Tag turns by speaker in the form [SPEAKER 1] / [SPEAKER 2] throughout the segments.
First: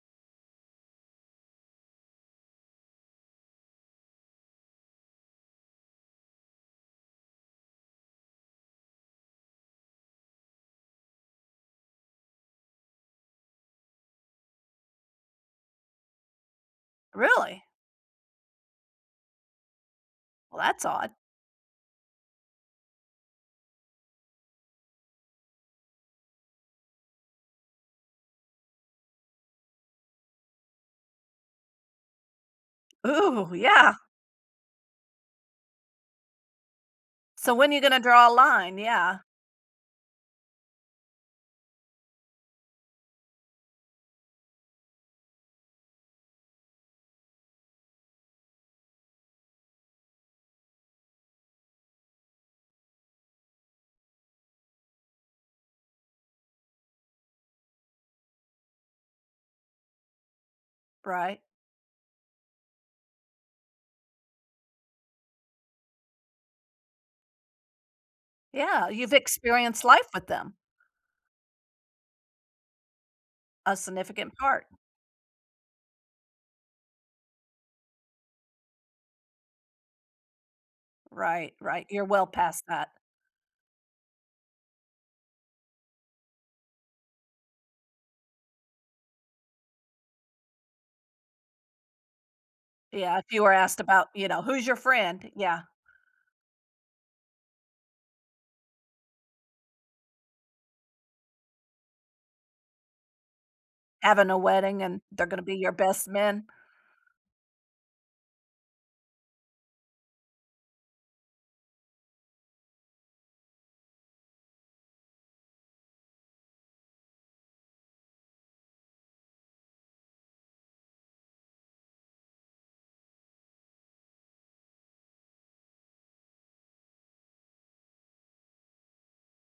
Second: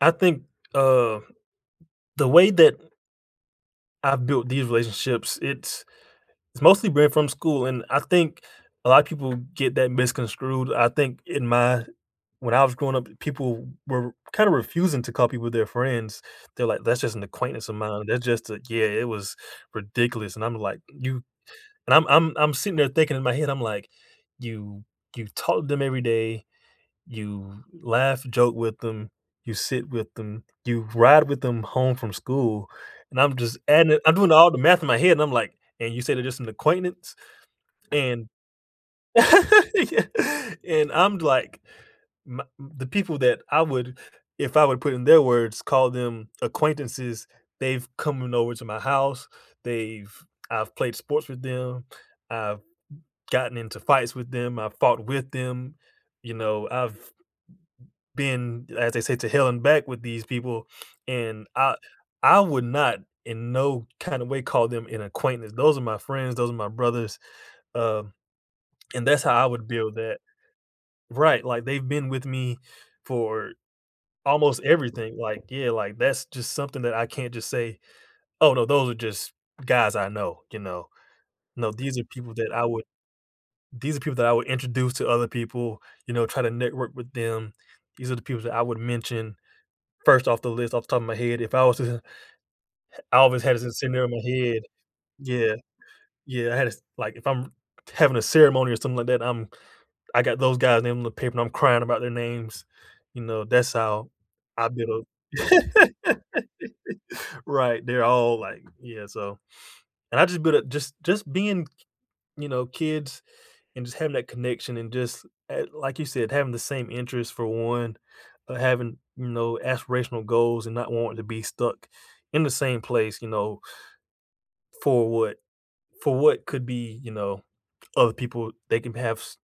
[SPEAKER 1] I think, uh, the way that I've built these relationships, it's it's mostly been from school, and I think a lot of people get that misconstrued, I think in my When I was growing up, people were kinda refusing to call people their friends, they're like, "That's just an
[SPEAKER 2] Really?
[SPEAKER 1] acquaintance of mine," or "That just a" Yeah, it was ridiculous, and I'm
[SPEAKER 2] Well,
[SPEAKER 1] like,
[SPEAKER 2] that's odd.
[SPEAKER 1] "You" and I'm I'm I'm sitting there thinking in my head, I'm like, "You You talk to them every day, you laugh, joke with them, you sit with them, you ride with them home from school," and I'm
[SPEAKER 2] Ooh,
[SPEAKER 1] just adding
[SPEAKER 2] yeah.
[SPEAKER 1] it I'm doing all the math in my head, and I'm like, "and you said it's just an acquaintance?"
[SPEAKER 2] So, when you gonna
[SPEAKER 1] and
[SPEAKER 2] draw a line? Yeah.
[SPEAKER 1] Yeah, and I'm like, my m the people that I would if I would put in their words, call them acquaintances, they've coming over to my house, they've I've played sports with them, I've gotten into fights with them, I've fought with them, you know, I've been as they say, to hell and back with these people,
[SPEAKER 2] Right.
[SPEAKER 1] and I I would not, in no kinda way, call them an acquaintance, those are my friends, those are my brothers, um,
[SPEAKER 2] Yeah,
[SPEAKER 1] and
[SPEAKER 2] you've
[SPEAKER 1] that's how I would
[SPEAKER 2] experienced
[SPEAKER 1] deal with
[SPEAKER 2] life
[SPEAKER 1] that.
[SPEAKER 2] with them.
[SPEAKER 1] Right, like they've been with me for
[SPEAKER 2] A significant
[SPEAKER 1] almost
[SPEAKER 2] part.
[SPEAKER 1] everything, like, yeah, like, that's just something that I can't just say, "Oh, no those are just guys I know," you know,
[SPEAKER 2] Right,
[SPEAKER 1] no,
[SPEAKER 2] right,
[SPEAKER 1] these are
[SPEAKER 2] you're well
[SPEAKER 1] people that
[SPEAKER 2] past
[SPEAKER 1] I would
[SPEAKER 2] that.
[SPEAKER 1] these are people that I would introduce to other people, you know, try to network with them. These are the people that I would mention first off the list, off the top of my head, if I was to ha ha I
[SPEAKER 2] Yeah, if
[SPEAKER 1] always
[SPEAKER 2] you were
[SPEAKER 1] had this
[SPEAKER 2] asked
[SPEAKER 1] scenario
[SPEAKER 2] about,
[SPEAKER 1] in
[SPEAKER 2] you
[SPEAKER 1] my
[SPEAKER 2] know,
[SPEAKER 1] head.
[SPEAKER 2] "Who's your friend?"
[SPEAKER 1] Yeah.
[SPEAKER 2] Yeah.
[SPEAKER 1] Yeah, I had this Like, if I'm t having a ceremony or something like that, I'm I got those guys' name on the paper, and I'm crying about their names. You know, that's how
[SPEAKER 2] Having a
[SPEAKER 1] I
[SPEAKER 2] wedding and
[SPEAKER 1] build
[SPEAKER 2] they're gonna be your best men.
[SPEAKER 1] Right, they're all like Yeah, so And I just but, uh, just just being k you know, kids and just having that connection, and just a like you said, having the same interest for one, uh, having, you know, aspirational goals and not wanting to be stuck in the same place, you know for what for what could be, you know, other people they can have s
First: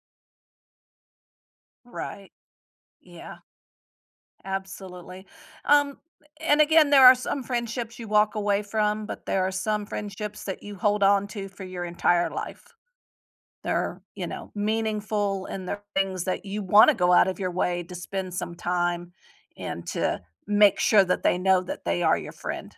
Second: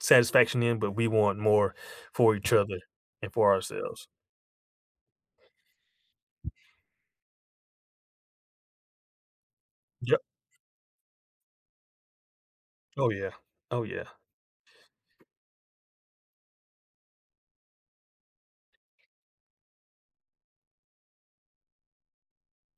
[SPEAKER 1] satisfaction in, but we want more
[SPEAKER 2] Right.
[SPEAKER 1] for each other and
[SPEAKER 2] Yeah.
[SPEAKER 1] for ourselves.
[SPEAKER 2] Absolutely, um, and again, there are some friendships you walk away from, but there are some
[SPEAKER 1] Yep.
[SPEAKER 2] friendships that you hold on to for your entire life.
[SPEAKER 1] Oh, yeah. Oh,
[SPEAKER 2] They're,
[SPEAKER 1] yeah.
[SPEAKER 2] you know, meaningful, and they're things that you wanna go out of your way to spend some time, and to make sure that they know that they are your friend.